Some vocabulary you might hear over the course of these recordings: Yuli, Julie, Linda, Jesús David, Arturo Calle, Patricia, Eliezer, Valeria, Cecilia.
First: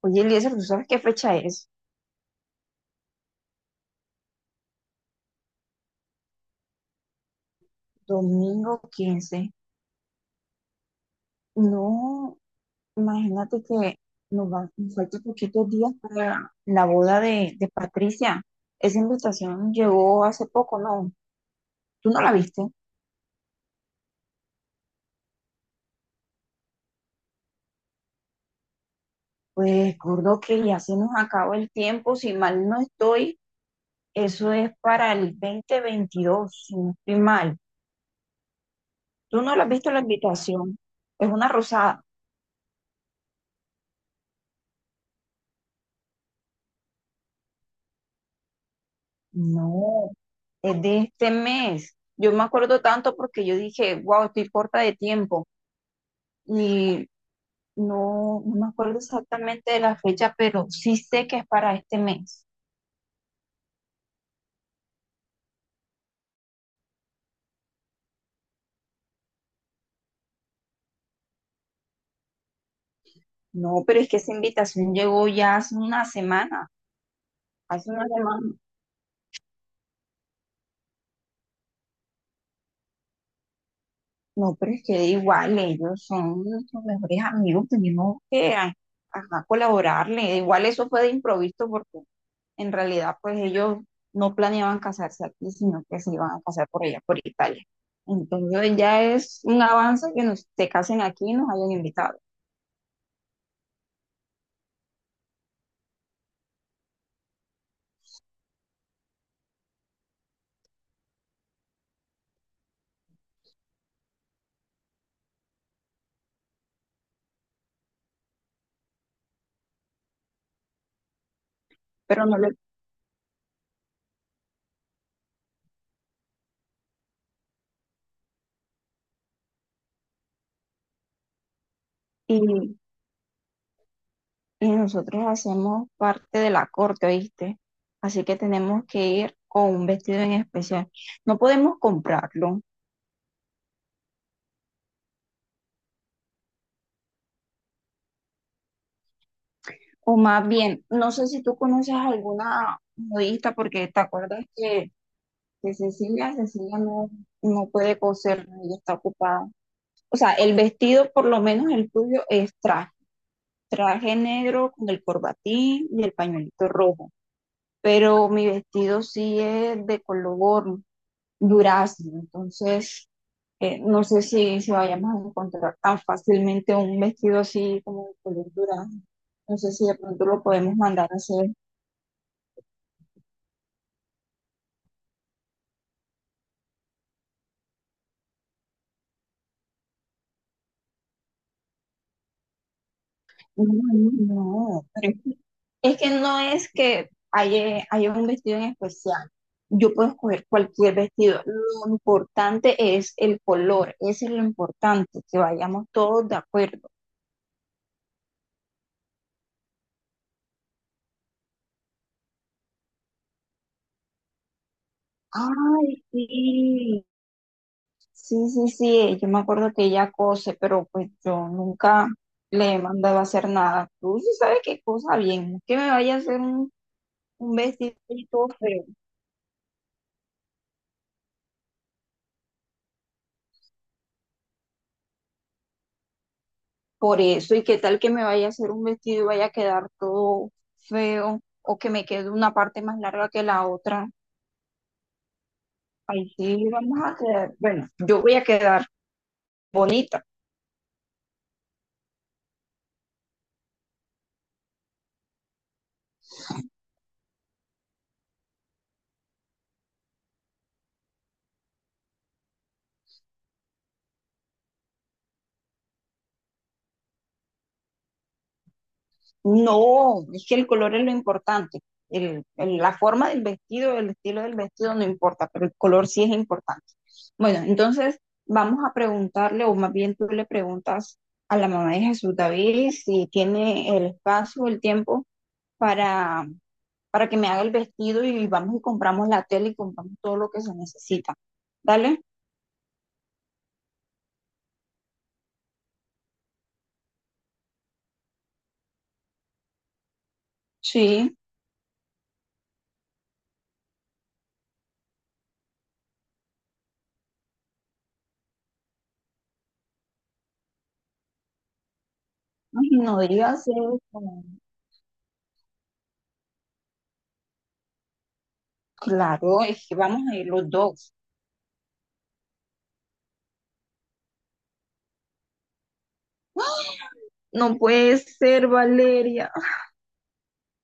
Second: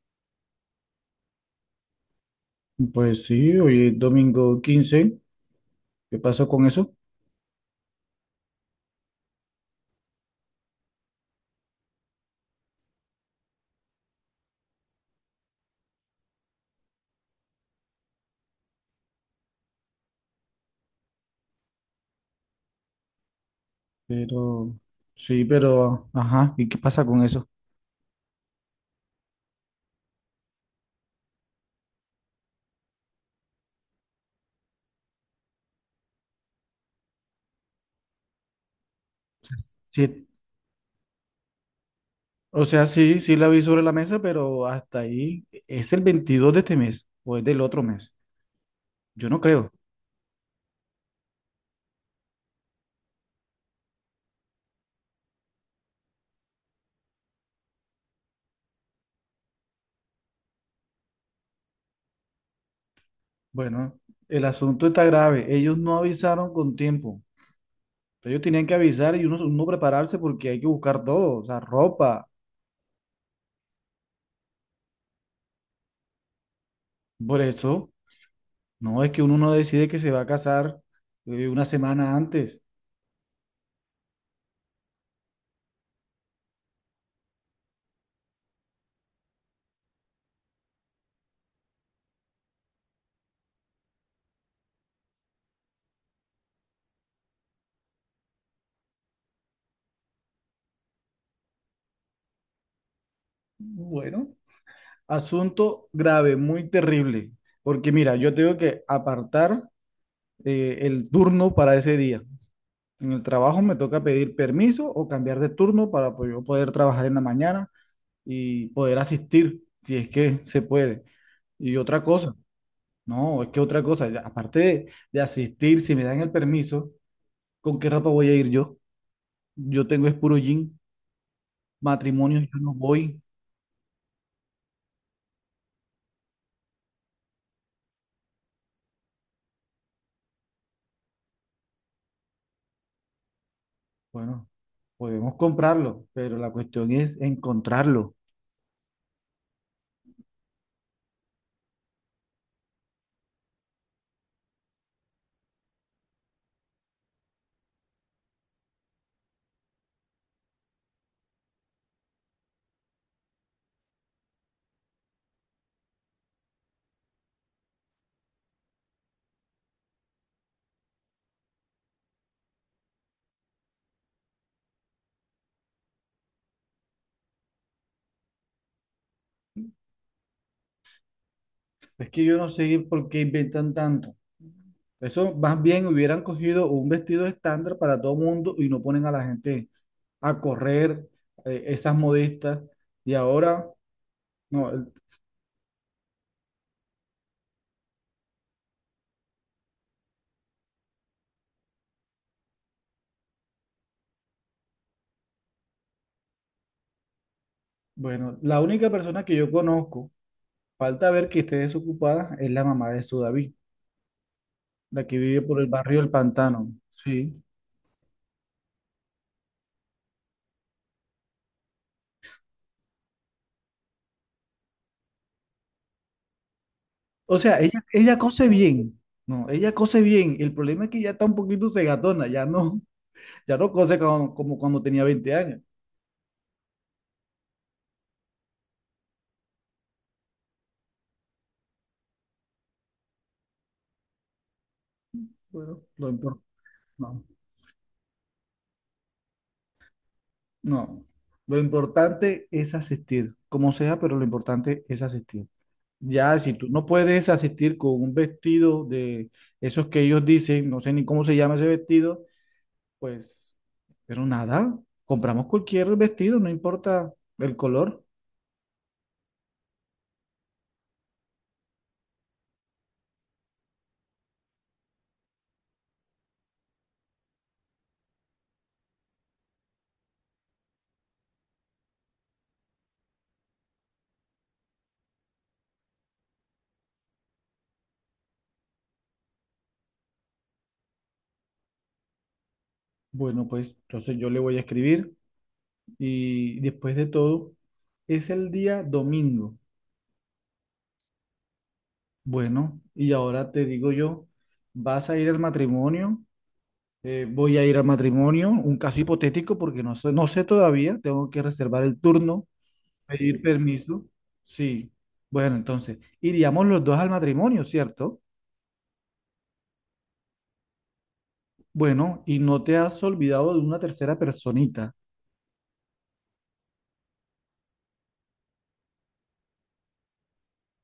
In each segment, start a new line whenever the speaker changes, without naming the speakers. Oye, Eliezer, ¿tú sabes qué fecha es?
Pues sí, hoy es domingo 15. ¿Qué pasó con eso?
Domingo 15. No, imagínate que nos faltan poquitos días para la boda de Patricia. Esa invitación llegó hace poco, ¿no? ¿Tú no la viste?
Pero, sí, pero, ajá, ¿y qué pasa con eso?
Pues recuerdo que ya se nos acaba el tiempo, si mal no estoy, eso es para el 2022, si no estoy mal. ¿Tú
O
no
sea,
la has visto la
sí,
invitación? Es una rosada.
o sea, sí, sí la vi sobre la mesa, pero hasta ahí es el 22 de este mes o es del otro mes. Yo no creo.
No, es de este mes. Yo me acuerdo tanto porque yo dije, wow, estoy corta de tiempo. Y no, no me acuerdo exactamente de la fecha, pero sí sé que es para este mes.
Bueno, el asunto está grave. Ellos no avisaron con tiempo. Ellos tenían que avisar y uno prepararse porque hay que buscar todo, o sea, ropa.
No, pero es que esa invitación llegó ya hace una semana,
Por
hace
eso,
una semana.
no es que uno no decide que se va a casar una semana antes.
No, pero es que igual ellos son nuestros mejores amigos, tenemos que ajá, colaborarle. Igual eso fue de improviso porque en realidad, pues ellos no planeaban casarse aquí, sino que se iban a casar por allá, por Italia. Entonces ya es un avance que nos se casen aquí y nos hayan invitado.
Bueno. Asunto grave, muy terrible, porque mira, yo tengo que apartar el turno para ese día. En el trabajo me toca pedir permiso o cambiar de turno para pues, yo poder trabajar en la mañana y poder asistir, si es que se puede. Y otra
Pero
cosa,
no le-
no, es que otra cosa, ya, aparte de asistir, si me dan el permiso, ¿con qué ropa voy a ir yo? Yo tengo es puro jean, matrimonio yo no
y,
voy.
y nosotros hacemos parte de la corte, ¿oíste? Así que tenemos que ir con un vestido en especial. No podemos comprarlo.
Bueno, podemos comprarlo, pero la cuestión es encontrarlo.
O más bien, no sé si tú conoces alguna modista, porque te acuerdas que Cecilia, Cecilia no, no puede coser, ella está ocupada. O sea, el vestido, por lo menos el tuyo, es traje, traje negro con el corbatín y el pañuelito rojo. Pero mi vestido sí es de color durazno, entonces no sé si vayamos a encontrar tan fácilmente un vestido así como de color durazno. No sé si de pronto lo podemos mandar a hacer.
Es que yo no sé por qué inventan tanto. Eso más bien hubieran cogido un vestido estándar para todo mundo y no ponen a la gente a correr esas modistas. Y
No,
ahora,
no,
no,
no,
el-
Es que no es que haya un vestido en especial. Yo puedo escoger cualquier vestido. Lo importante es el color. Eso es lo importante, que vayamos todos de acuerdo.
bueno, la única persona que yo conozco, falta ver que esté desocupada, es la mamá de Sudaví, la que vive por el barrio
Ay,
El Pantano.
sí.
Sí.
Sí, sí, sí. Yo me acuerdo que ella cose, pero pues yo nunca le he mandado a hacer nada. Tú sí sabes qué cosa bien. No es que me vaya a hacer
O
un
sea, ella,
vestido
ella
y todo
cose
feo.
bien. No, ella cose bien. El problema es que ya está un poquito segatona, ya no, ya no cose como, como cuando tenía 20 años.
Por eso, ¿y qué tal que me vaya a hacer un vestido y vaya a quedar todo feo o que me quede una parte más larga que la otra?
Bueno, lo
Ahí
importante.
sí vamos a
No,
quedar, bueno, yo voy a quedar bonita.
no. Lo importante es asistir, como sea, pero lo importante es asistir. Ya, si tú no puedes asistir con un vestido de esos que ellos dicen, no sé ni cómo se llama ese vestido, pues, pero nada, compramos cualquier vestido, no importa el color.
No, es que el color es lo importante. La forma del vestido, el estilo del vestido no importa, pero el color sí es importante. Bueno, entonces vamos a preguntarle, o más bien tú le preguntas a la mamá de Jesús David si tiene el espacio, el tiempo para para que me haga el vestido y vamos y compramos la tela y compramos todo lo que se necesita. ¿Dale?
Bueno, pues entonces yo le voy a escribir y después de todo, es el día domingo.
Sí.
Bueno, y ahora te digo yo, ¿vas a ir al matrimonio? Voy a ir al matrimonio, un caso hipotético porque no sé, no sé todavía, tengo que reservar el turno,
Ay, no
pedir
digas eso.
permiso. Sí, bueno, entonces, iríamos los dos al matrimonio, ¿cierto?
Claro, es que vamos a ir los dos.
Bueno, y no te has olvidado de una tercera personita.
No puede ser, Valeria.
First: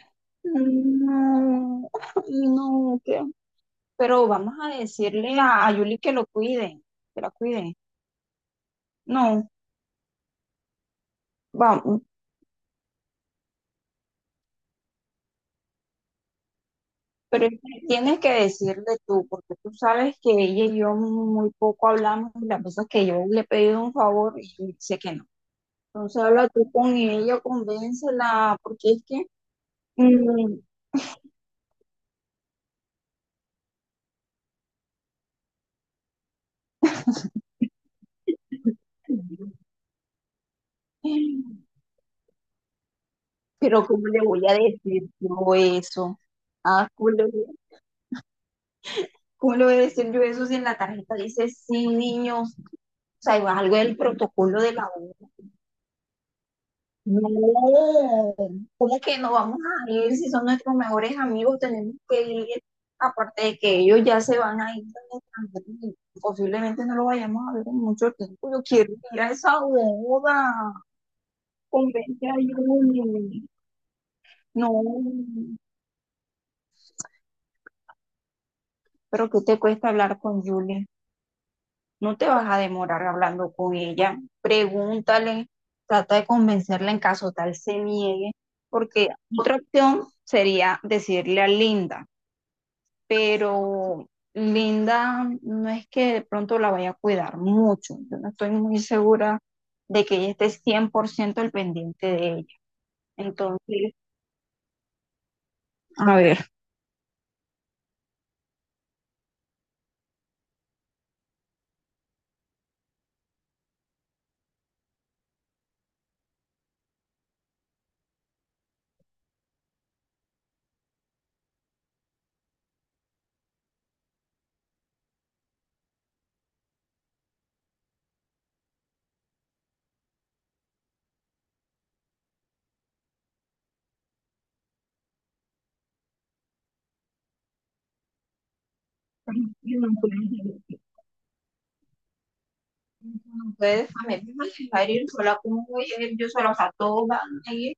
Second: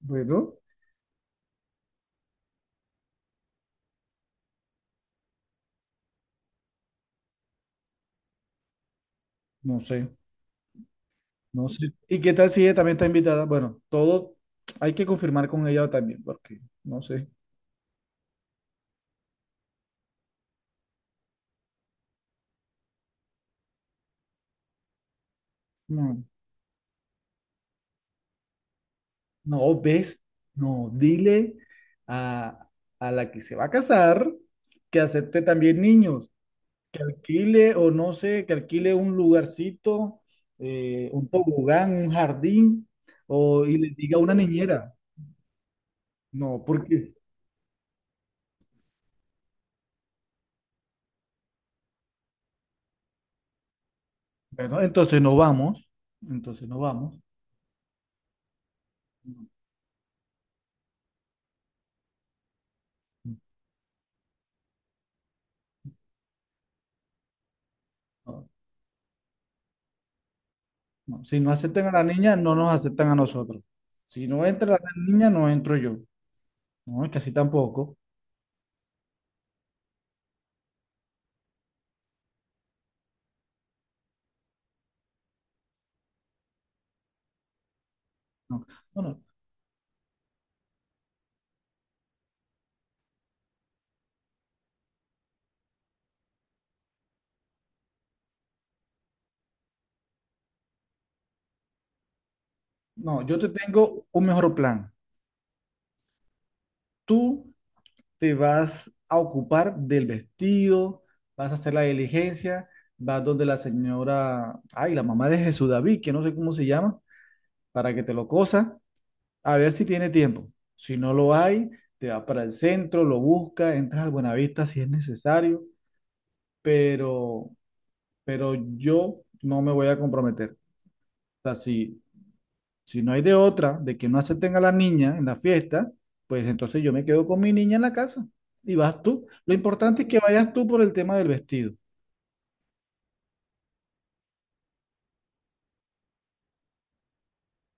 Bueno,
No, no, ¿qué? Pero vamos a decirle a Yuli que lo cuide, que la cuide. No,
no sé, no sé.
vamos,
¿Y qué tal si ella también está invitada? Bueno, todo hay que confirmar con ella también, porque no sé.
pero es que tienes que decirle tú, porque tú sabes que ella y yo muy poco hablamos y las veces que yo le he pedido un favor y dice que no. Entonces
No,
habla tú con ella, convéncela, porque es que,
no, ves,
mm,
no, dile a, a la que se va a casar que acepte también niños. Que alquile o no sé, que alquile un lugarcito, un tobogán, un jardín, o, y
pero
le
¿cómo
diga
le
a una
voy a
niñera.
decir yo eso?
No,
Ah,
porque,
¿cómo le voy a decir yo eso si en la tarjeta dice sin niños? O sea, es algo del protocolo de
bueno,
la U.
entonces no vamos, entonces no vamos.
No, ¿cómo que no
No,
vamos a ir si son nuestros mejores amigos? Tenemos que ir, aparte de que ellos ya se van a ir al extranjero y posiblemente no lo vayamos a ver en mucho tiempo. Yo quiero ir a esa boda.
no. Si no aceptan a la
Convence a
niña, no nos aceptan a
Julie.
nosotros. Si no entra la
No,
niña, no entro yo. No, casi tampoco.
pero ¿qué te cuesta hablar con Julie? No te vas a demorar hablando con ella. Pregúntale, trata de convencerla en caso tal se niegue,
No, no,
porque
no,
otra opción sería decirle a Linda, pero Linda no es que de pronto la vaya a cuidar mucho. Yo no estoy muy segura de que ella esté 100% al pendiente de ella.
no, yo te
Entonces,
tengo un mejor plan.
a ver.
Tú te vas a ocupar del vestido, vas a hacer la diligencia, vas donde la señora, ay, la mamá de Jesús David, que no sé cómo se llama, para que te lo cosa, a ver si tiene tiempo. Si no lo hay, te vas para el centro, lo buscas, entras al Buenavista si es necesario, pero, pero yo no me voy a comprometer. O sea, si, si no hay de otra, de que no acepten a la niña en la fiesta, pues entonces yo me quedo con mi niña en la casa y vas tú. Lo importante es que vayas tú por el tema del vestido.
Ustedes también me van a dejar ir sola como voy a ir yo sola, o sea, todos van a ir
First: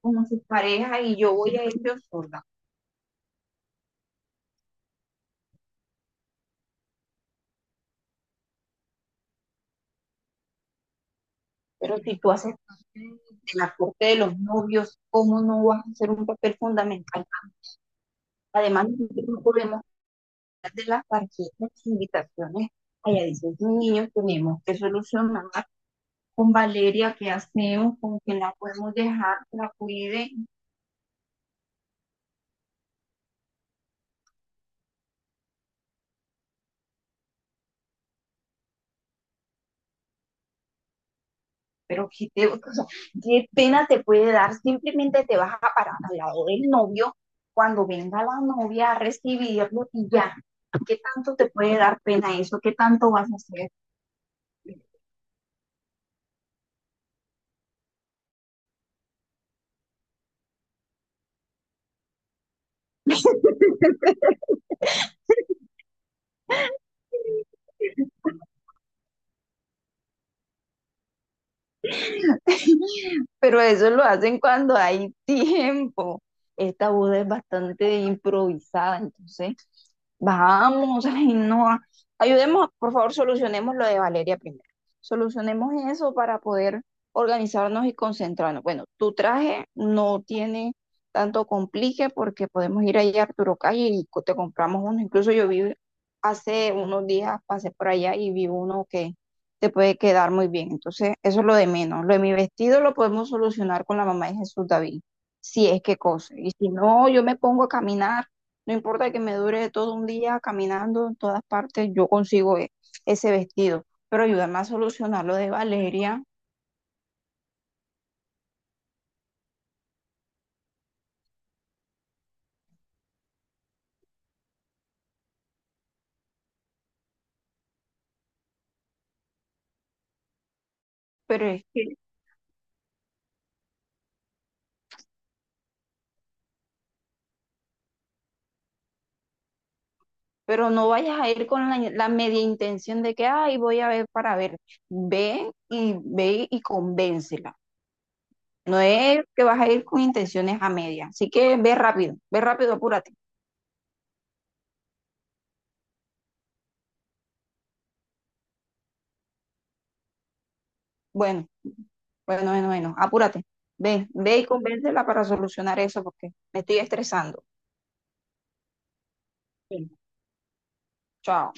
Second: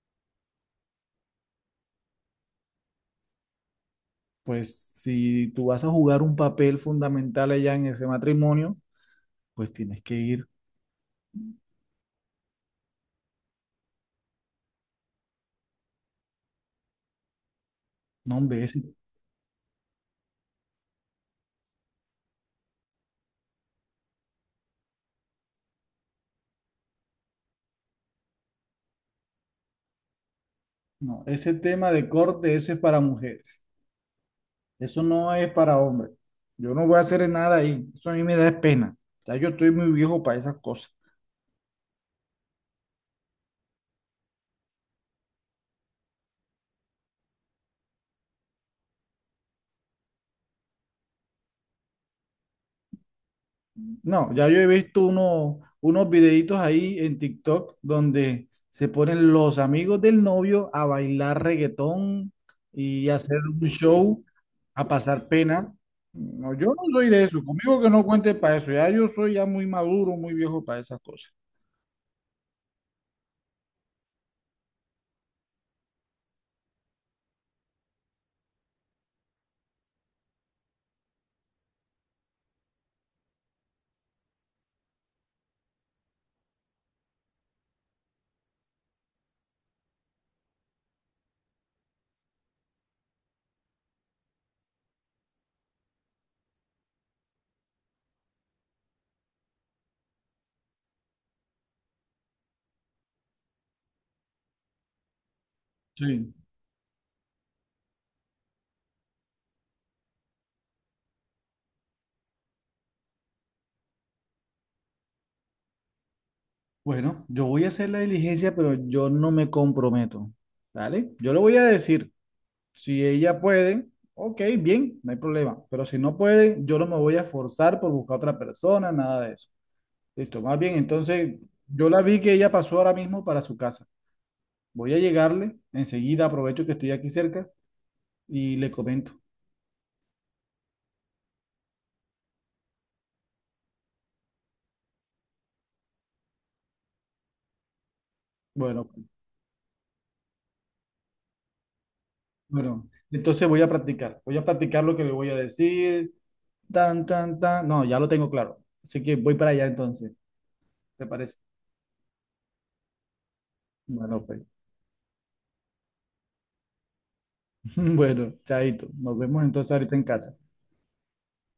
como sus parejas y yo voy a ir yo sola.
Pues si tú vas a jugar un papel fundamental allá en ese matrimonio, pues tienes que ir.
Pero si tú haces parte de la corte de los novios, ¿cómo no vas a hacer un papel fundamental?
No, hombre, ese,
Además, nosotros no podemos hablar de las tarjetas de invitaciones. Allá dicen niños, tenemos que solucionar con Valeria qué hacemos, con quién la podemos dejar, que la cuide,
no, ese tema de corte, eso es para mujeres. Eso no es para hombres. Yo no voy a hacer nada ahí. Eso a mí me da pena. Ya yo estoy muy viejo para esas cosas.
pero o sea, qué pena te puede dar, simplemente te vas a parar al lado del novio cuando venga la novia a recibirlo y ya. ¿Qué tanto te puede dar pena eso? ¿Qué tanto vas a hacer?
No, ya yo he visto unos videitos ahí en TikTok donde se ponen los amigos del novio a bailar reggaetón y hacer un show a pasar pena. No, yo no soy de eso. Conmigo que no cuente para eso. Ya yo soy ya muy maduro, muy viejo para esas cosas.
Pero eso lo hacen cuando hay tiempo. Esta boda es bastante improvisada, entonces vamos, ay, no, ayudemos, por favor, solucionemos lo de Valeria primero. Solucionemos eso para poder organizarnos y concentrarnos. Bueno, tu traje no tiene tanto complique porque podemos ir allá a Arturo Calle y te compramos uno. Incluso yo vi hace unos días, pasé por allá y vi uno que te puede quedar muy bien. Entonces, eso es lo de menos. Lo de mi vestido lo podemos solucionar con la mamá de Jesús David, si es que
Sí.
cose. Y si no, yo me pongo a caminar, no importa que me dure todo un día caminando en todas partes, yo consigo ese vestido. Pero ayúdame a solucionar lo de Valeria,
Bueno, yo voy a hacer la diligencia, pero yo no me comprometo. ¿Vale? Yo lo voy a decir. Si ella puede, ok, bien, no hay problema. Pero si no puede, yo no me voy a forzar por buscar otra persona, nada de eso. Listo, más bien, entonces
pero es
yo
que,
la vi que ella pasó ahora mismo para su casa. Voy a llegarle, enseguida aprovecho que estoy aquí cerca y le comento.
pero no vayas a ir con la media intención de que, ay, voy a ver para ver. Ve y ve y convéncela. No
Bueno,
es que vas a ir con intenciones a media. Así que ve rápido,
bueno,
apúrate.
entonces voy a practicar. Voy a practicar lo que le voy a decir. Tan, tan, tan. No, ya lo tengo claro. Así que voy para allá entonces, ¿te parece?
Bueno, bueno, apúrate. Ve,
Bueno,
ve
pues.
y convéncela para solucionar eso porque me estoy estresando.
Bueno, chaito. Nos vemos entonces
Bien.
ahorita en casa.
Chao.